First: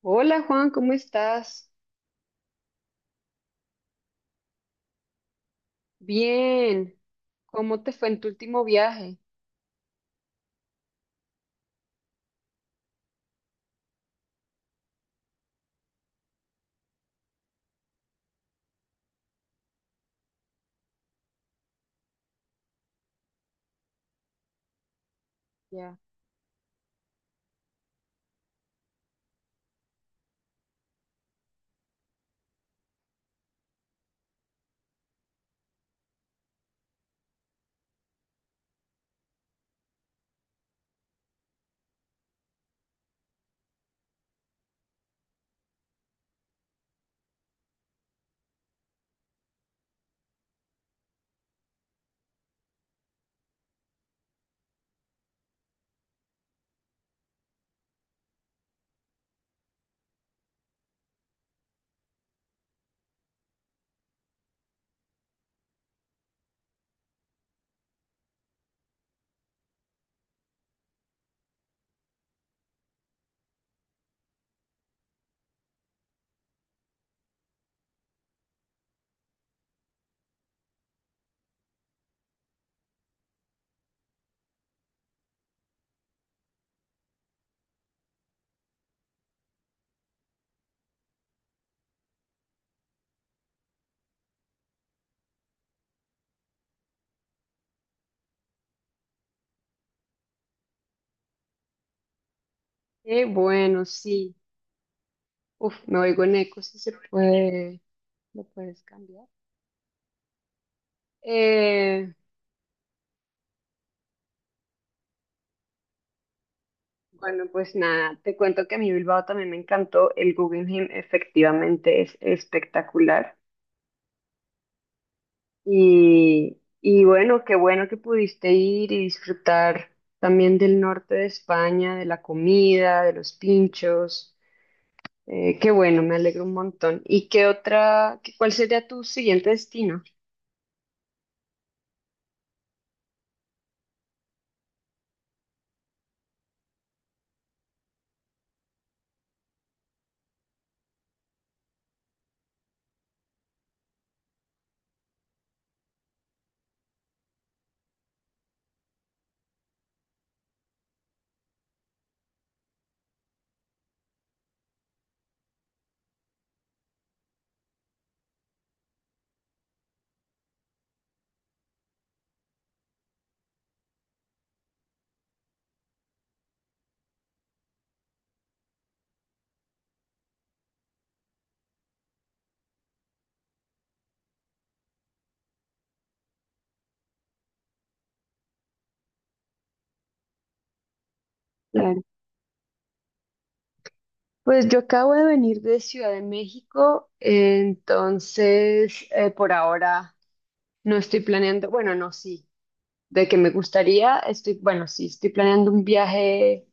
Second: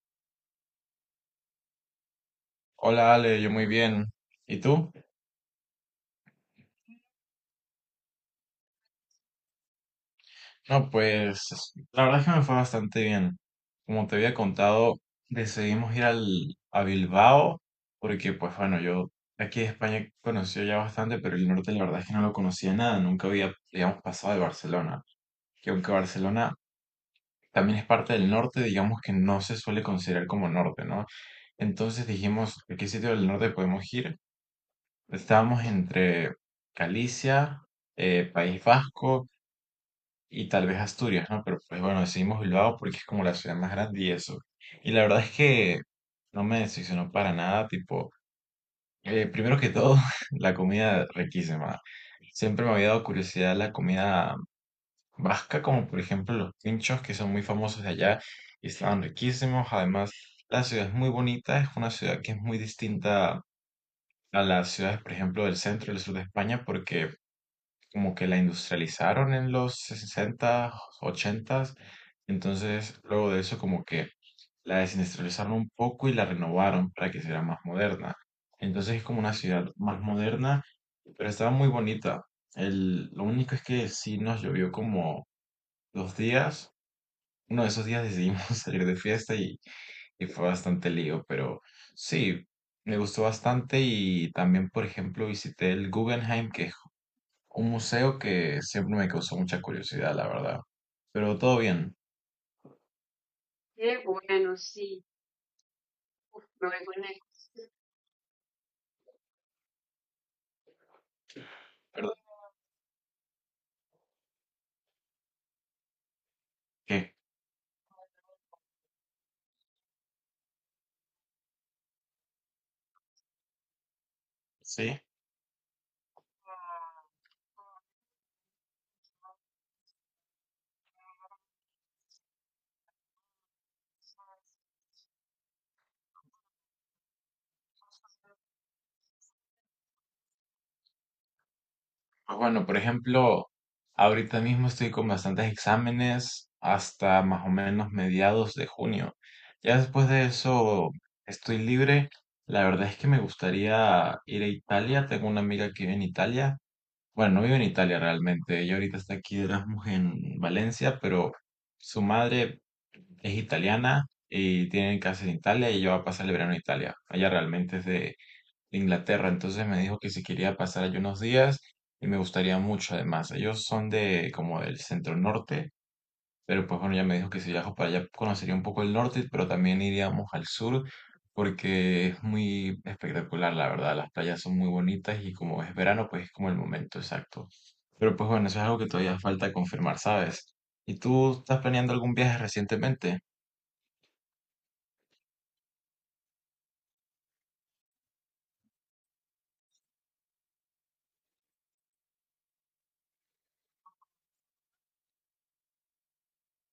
Hola Juan, ¿cómo estás? Hola Ale, yo muy bien. ¿Y tú? Bien, ¿cómo te fue en tu último viaje? No, pues la verdad es que me fue bastante bien. Como te había contado, decidimos ir a Bilbao porque, pues bueno, yo aquí de España conocía ya bastante, pero el norte la verdad es que no lo conocía nada. Nunca había, digamos, pasado de Barcelona. Que aunque Ya. Barcelona también es parte del norte, digamos que no se suele considerar como norte, ¿no? Entonces dijimos, ¿a qué sitio del norte podemos ir? Estábamos entre Galicia, País Vasco. Y tal vez Asturias, ¿no? Pero pues bueno, decidimos Bilbao porque es como la ciudad más grande y eso. Y la verdad es que no me decepcionó para nada, tipo, primero que todo, la comida riquísima. Siempre me había dado curiosidad la comida vasca, como por ejemplo los pinchos que son muy famosos de allá y estaban riquísimos. Además, la ciudad es muy bonita, es una ciudad que es muy distinta a las ciudades, por ejemplo, del centro y del sur de España porque como que la industrializaron en los sesenta, 80, entonces luego de eso como que la desindustrializaron un poco y la renovaron para que sea más moderna. Entonces es como una ciudad más moderna, pero estaba muy bonita. El, lo único es que sí nos llovió como dos días. Uno de esos días decidimos salir de fiesta y fue bastante lío, pero sí, me gustó bastante y también, por ejemplo, visité el Guggenheim, que es un museo que siempre me causó mucha curiosidad, la verdad. Pero todo bien. Qué bueno, sí. Uf, me oigo en eco, si se puede, lo puedes cambiar. Eh, ¿Perdón? ¿Qué? bueno, pues nada, te cuento que a mí Bilbao también me encantó. El Guggenheim efectivamente es espectacular. Sí. Y bueno, qué bueno que pudiste ir y disfrutar también del norte de España, de la comida, de los pinchos. Qué bueno, me alegro un montón. ¿Y qué otra, cuál sería tu siguiente destino? Pues bueno, por ejemplo, ahorita mismo estoy con bastantes exámenes hasta más o menos mediados de junio. Ya después de eso estoy libre. La verdad es que me gustaría ir a Italia. Tengo una amiga que vive en Italia. Bueno, no vive en Italia realmente. Ella ahorita está aquí de Erasmus en Valencia, pero su madre es italiana y tiene casa en Italia y ella va a pasar el verano en Italia. Ella realmente es de Inglaterra, entonces me dijo que si quería pasar allí unos días y me gustaría mucho además. Ellos son de como del centro norte, pero pues bueno, ya me dijo que si viajo para allá conocería un poco el norte, pero también iríamos al sur porque es muy espectacular, la verdad. Las playas son muy bonitas y como es verano, pues es como el momento exacto. Pero pues bueno, eso es algo que todavía falta confirmar, ¿sabes? ¿Y tú estás planeando Claro. algún viaje recientemente? Pues yo acabo de venir de Ciudad de México, entonces por ahora no estoy planeando, bueno, no, sí, de que me gustaría, estoy, bueno, sí, estoy planeando un viaje,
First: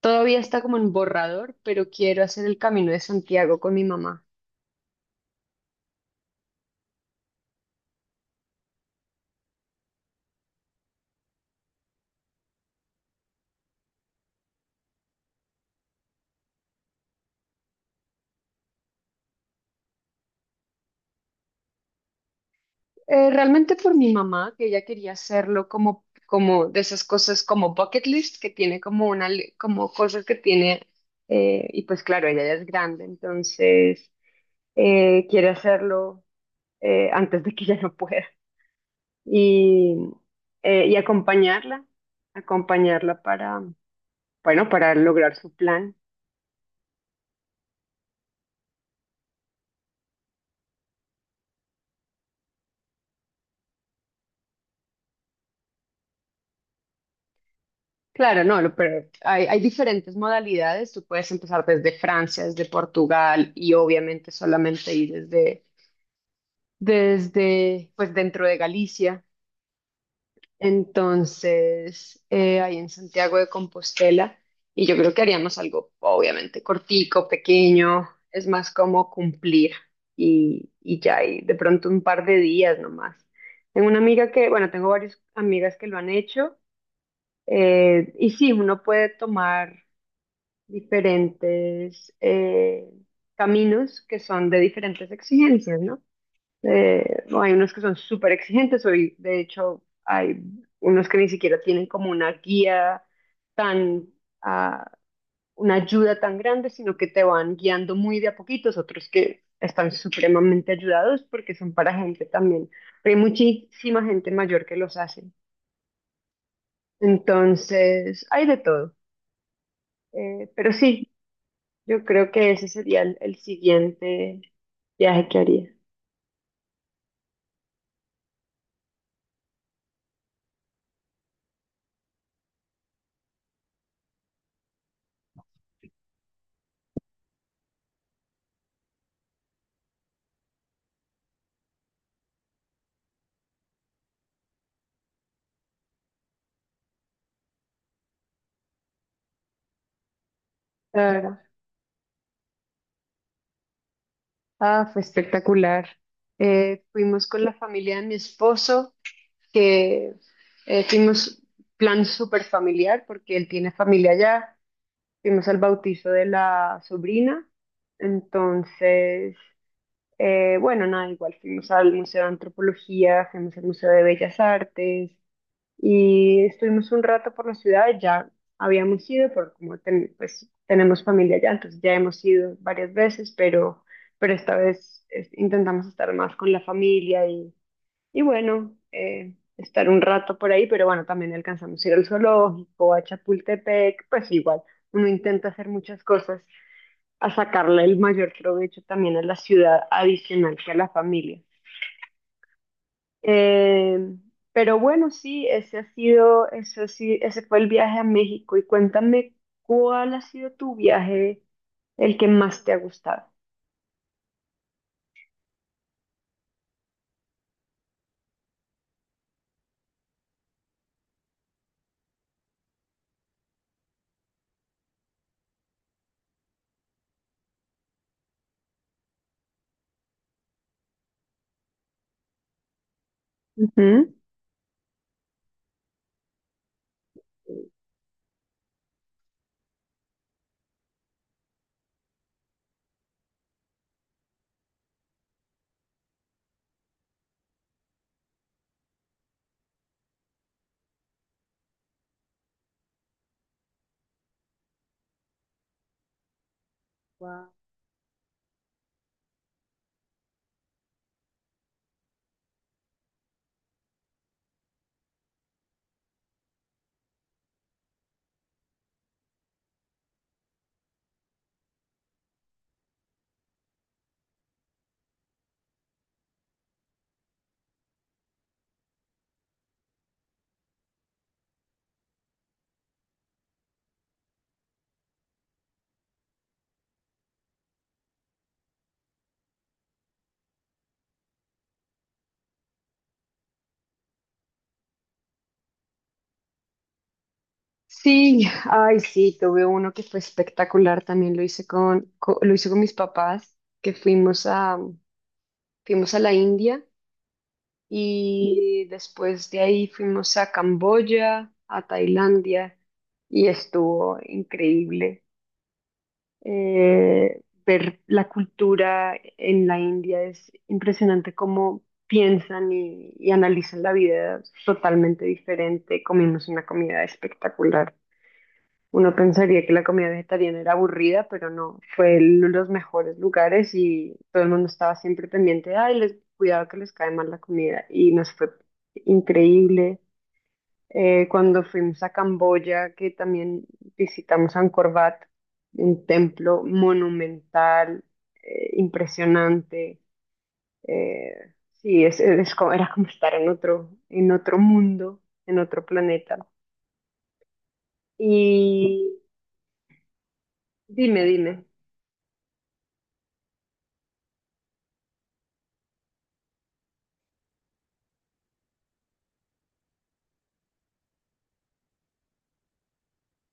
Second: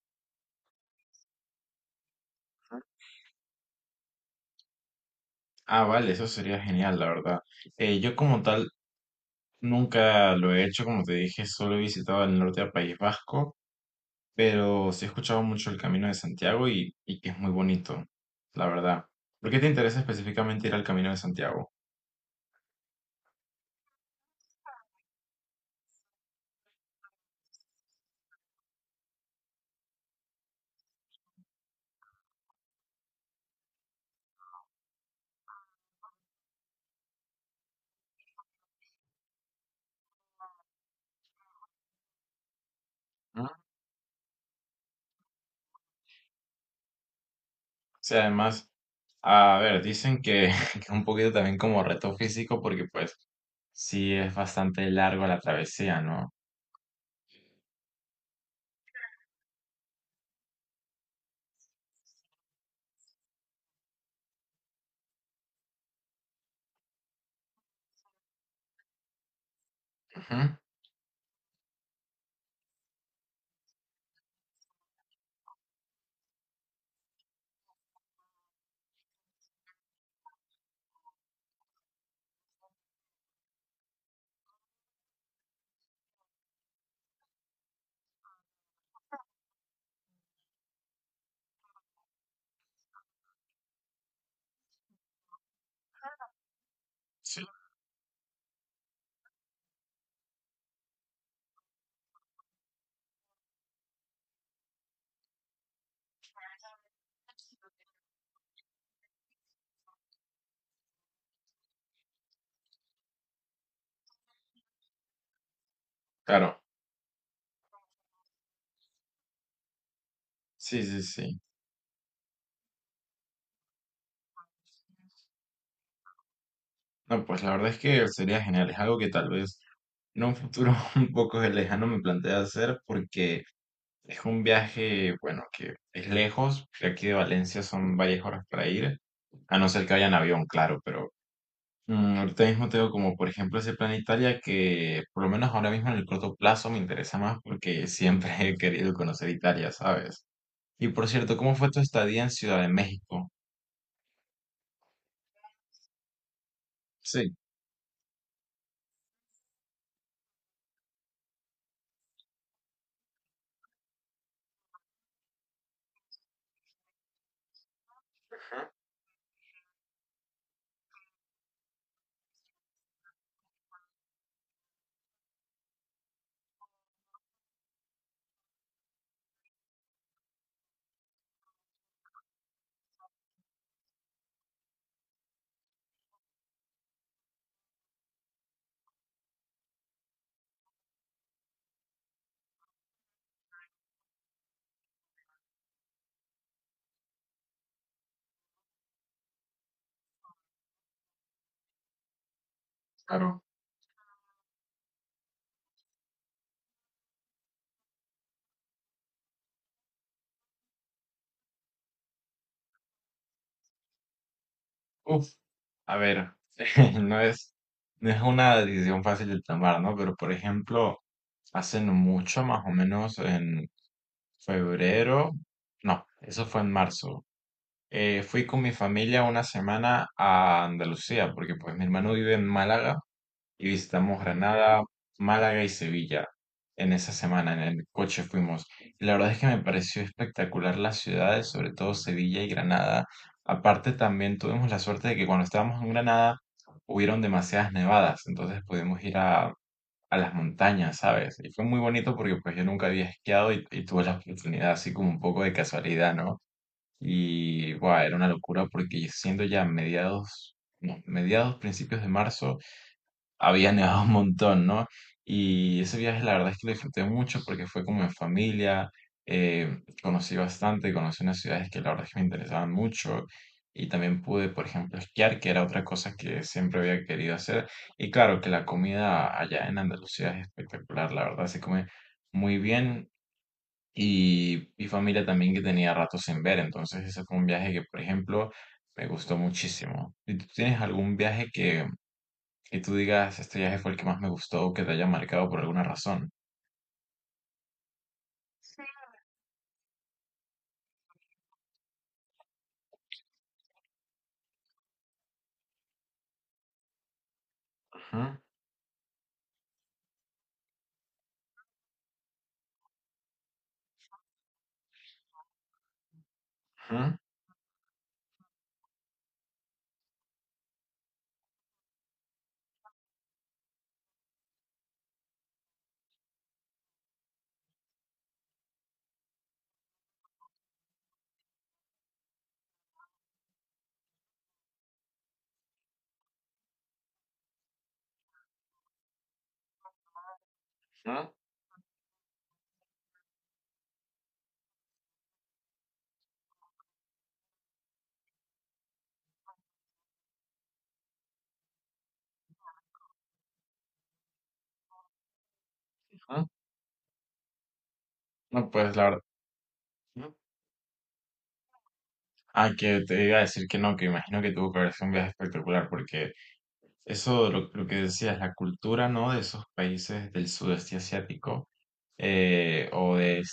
todavía está como en borrador, pero quiero hacer el Camino de Santiago con mi mamá. Ah, vale, eso sería genial, la verdad. Yo como tal nunca lo he hecho, como te dije, solo he visitado el norte del País Vasco. Pero sí he escuchado mucho el Camino de Santiago y que es muy bonito, la verdad. ¿Por qué te interesa específicamente ir al Camino de Santiago? Realmente por mi mamá, que ella quería hacerlo como, como de esas cosas como bucket list, que tiene como una, como cosas que tiene, y pues claro, ella ya es grande, entonces quiere hacerlo antes de que ya no pueda. Y, y acompañarla, acompañarla Mm. O para, bueno, para lograr su plan. sea además, a ver, dicen que, que es un poquito también como reto físico, porque pues sí es bastante largo la travesía, ¿no? Claro, no, pero hay diferentes modalidades. Tú puedes empezar desde Francia, desde Portugal y obviamente solamente ir desde pues dentro de Galicia, Ujú. entonces ahí en Santiago de Compostela, y yo creo que haríamos algo obviamente cortico, pequeño, es más como cumplir y ya, y de pronto un par de días nomás. Tengo una amiga que, bueno, tengo varias amigas que lo han hecho, y sí, uno puede tomar diferentes caminos que son de diferentes exigencias, ¿no? No, Sí. hay unos que son súper exigentes, hoy de hecho hay unos que ni siquiera tienen como una guía tan, ah, una ayuda tan grande, sino que te van guiando muy de a poquitos, otros que están supremamente ayudados porque son para gente también. Pero hay muchísima gente mayor que los hace. Claro, Entonces, hay de todo. Pero sí, sí, sí, sí. yo creo que ese sería el siguiente viaje que haría. No, pues la verdad es que sería genial, es algo que tal vez en un futuro un poco lejano me plantea hacer, porque es un viaje, bueno, que es lejos. De aquí de Valencia son varias horas para ir. A no ser que vaya en avión, claro, pero mm, ahorita mismo tengo como, por ejemplo, ese plan Italia que por lo menos ahora mismo en el corto plazo me interesa más porque siempre he querido conocer Italia, ¿sabes? Y por cierto, Claro. ¿cómo fue tu estadía en Ciudad de México? Ah, fue espectacular. Fuimos Sí, con la familia de mi esposo, que fuimos plan súper familiar porque él tiene familia allá. Fuimos al bautizo de la sobrina. Entonces, bueno, nada, igual fuimos al Museo de Antropología, fuimos al Museo de Bellas Artes, y estuvimos un rato por la ciudad, ya habíamos ido, porque como pues, tenemos familia allá, entonces ya hemos ido varias veces, pero esta vez intentamos estar más con la familia y bueno, estar un rato por ahí, pero bueno, también alcanzamos a ir al zoológico, a Chapultepec, pues igual, uno intenta hacer muchas cosas a sacarle el mayor provecho también a la ciudad adicional que a la familia. claro. Eh, pero bueno, sí, ese ha sido, eso sí, ese fue el viaje a México. Y cuéntame, ¿cuál ha sido tu viaje, el que más te ha gustado? Uf, a ver, no es, no es una decisión fácil de tomar, ¿no? Pero por ejemplo, hace no mucho, más o menos en febrero, no, eso fue en marzo. Fui con mi familia una semana a Andalucía, porque pues mi hermano vive en Málaga y Ujú. visitamos Granada, Málaga y Sevilla. En esa semana en el coche fuimos. Y la verdad es que me pareció espectacular las ciudades, sobre todo Sevilla y Granada. Aparte también tuvimos la suerte de que cuando estábamos en Granada hubieron demasiadas nevadas, entonces pudimos ir a las montañas, ¿sabes? Y fue muy bonito porque pues yo nunca había esquiado y tuve la oportunidad así como un poco de casualidad, ¿no? Wow. Y wow, era una locura porque siendo ya mediados, no, mediados, principios de marzo, había nevado un montón, ¿no? Y ese viaje la verdad es que lo disfruté mucho porque fue como en familia, conocí bastante, conocí unas ciudades que la verdad es que me interesaban mucho y también pude, por ejemplo, esquiar, que era otra cosa que siempre había querido hacer. Y claro que la comida allá en Andalucía es espectacular, la verdad se come muy bien. Y mi familia también que tenía rato sin ver, entonces ese fue un viaje que, por ejemplo, me gustó muchísimo. ¿Y tú tienes algún viaje que y tú digas, este viaje fue el que más me gustó o que te haya marcado por alguna razón? Sí, ay, sí, tuve uno que fue espectacular. También lo hice con, lo hice con mis papás, que fuimos a, fuimos a la India Ajá, y después de ahí fuimos a Camboya, a Tailandia y estuvo increíble. ajá, Eh, ver la cultura en la India es impresionante cómo piensan y analizan la vida totalmente diferente. Comimos una comida espectacular. Uno pensaría que la comida vegetariana era aburrida, pero no, fue uno de los mejores lugares y todo el mundo estaba siempre pendiente, de, ay, les, cuidado que les cae mal la comida y nos fue increíble. Ajá, Cuando fuimos a Camboya, que también visitamos Angkor Wat, un templo monumental, impresionante. Eh, sí, es, era como estar en otro mundo, en otro planeta. ajá. No, pues la Y verdad. ¿No? dime, dime. Ah, que te iba a decir que no, que imagino que tuvo que haber sido un viaje espectacular, porque eso, lo que decías, la cultura, ¿no? De esos países del sudeste asiático eh, o de-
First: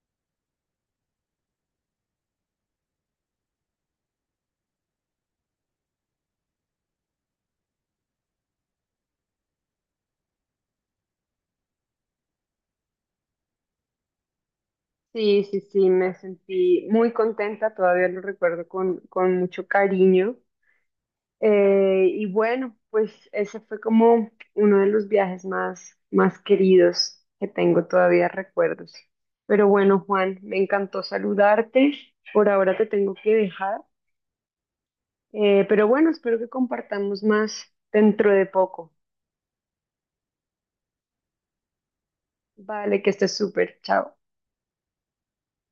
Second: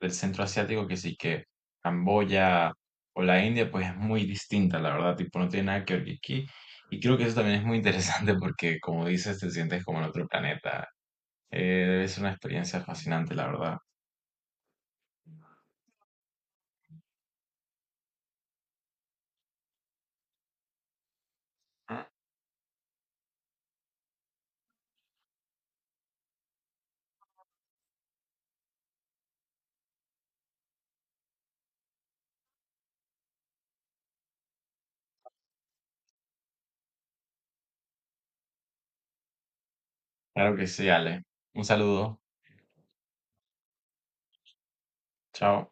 del centro asiático, que sí que Camboya o la India, pues es muy distinta, la verdad, tipo, no tiene nada que ver que aquí. Y creo que eso también es muy interesante porque, como dices, te sientes como en otro planeta. Eh, debe ser una experiencia fascinante, la verdad. Sí, sí, sí, me sentí muy contenta, todavía lo recuerdo con mucho cariño. Y bueno, pues ese fue como uno de los viajes más, más queridos que tengo todavía recuerdos. Pero bueno, Juan, me encantó saludarte. Por ahora te tengo que dejar. Pero bueno, espero que compartamos más dentro de poco. Claro que sí, Ale. Un saludo. Vale, que estés súper. Chao. Chao.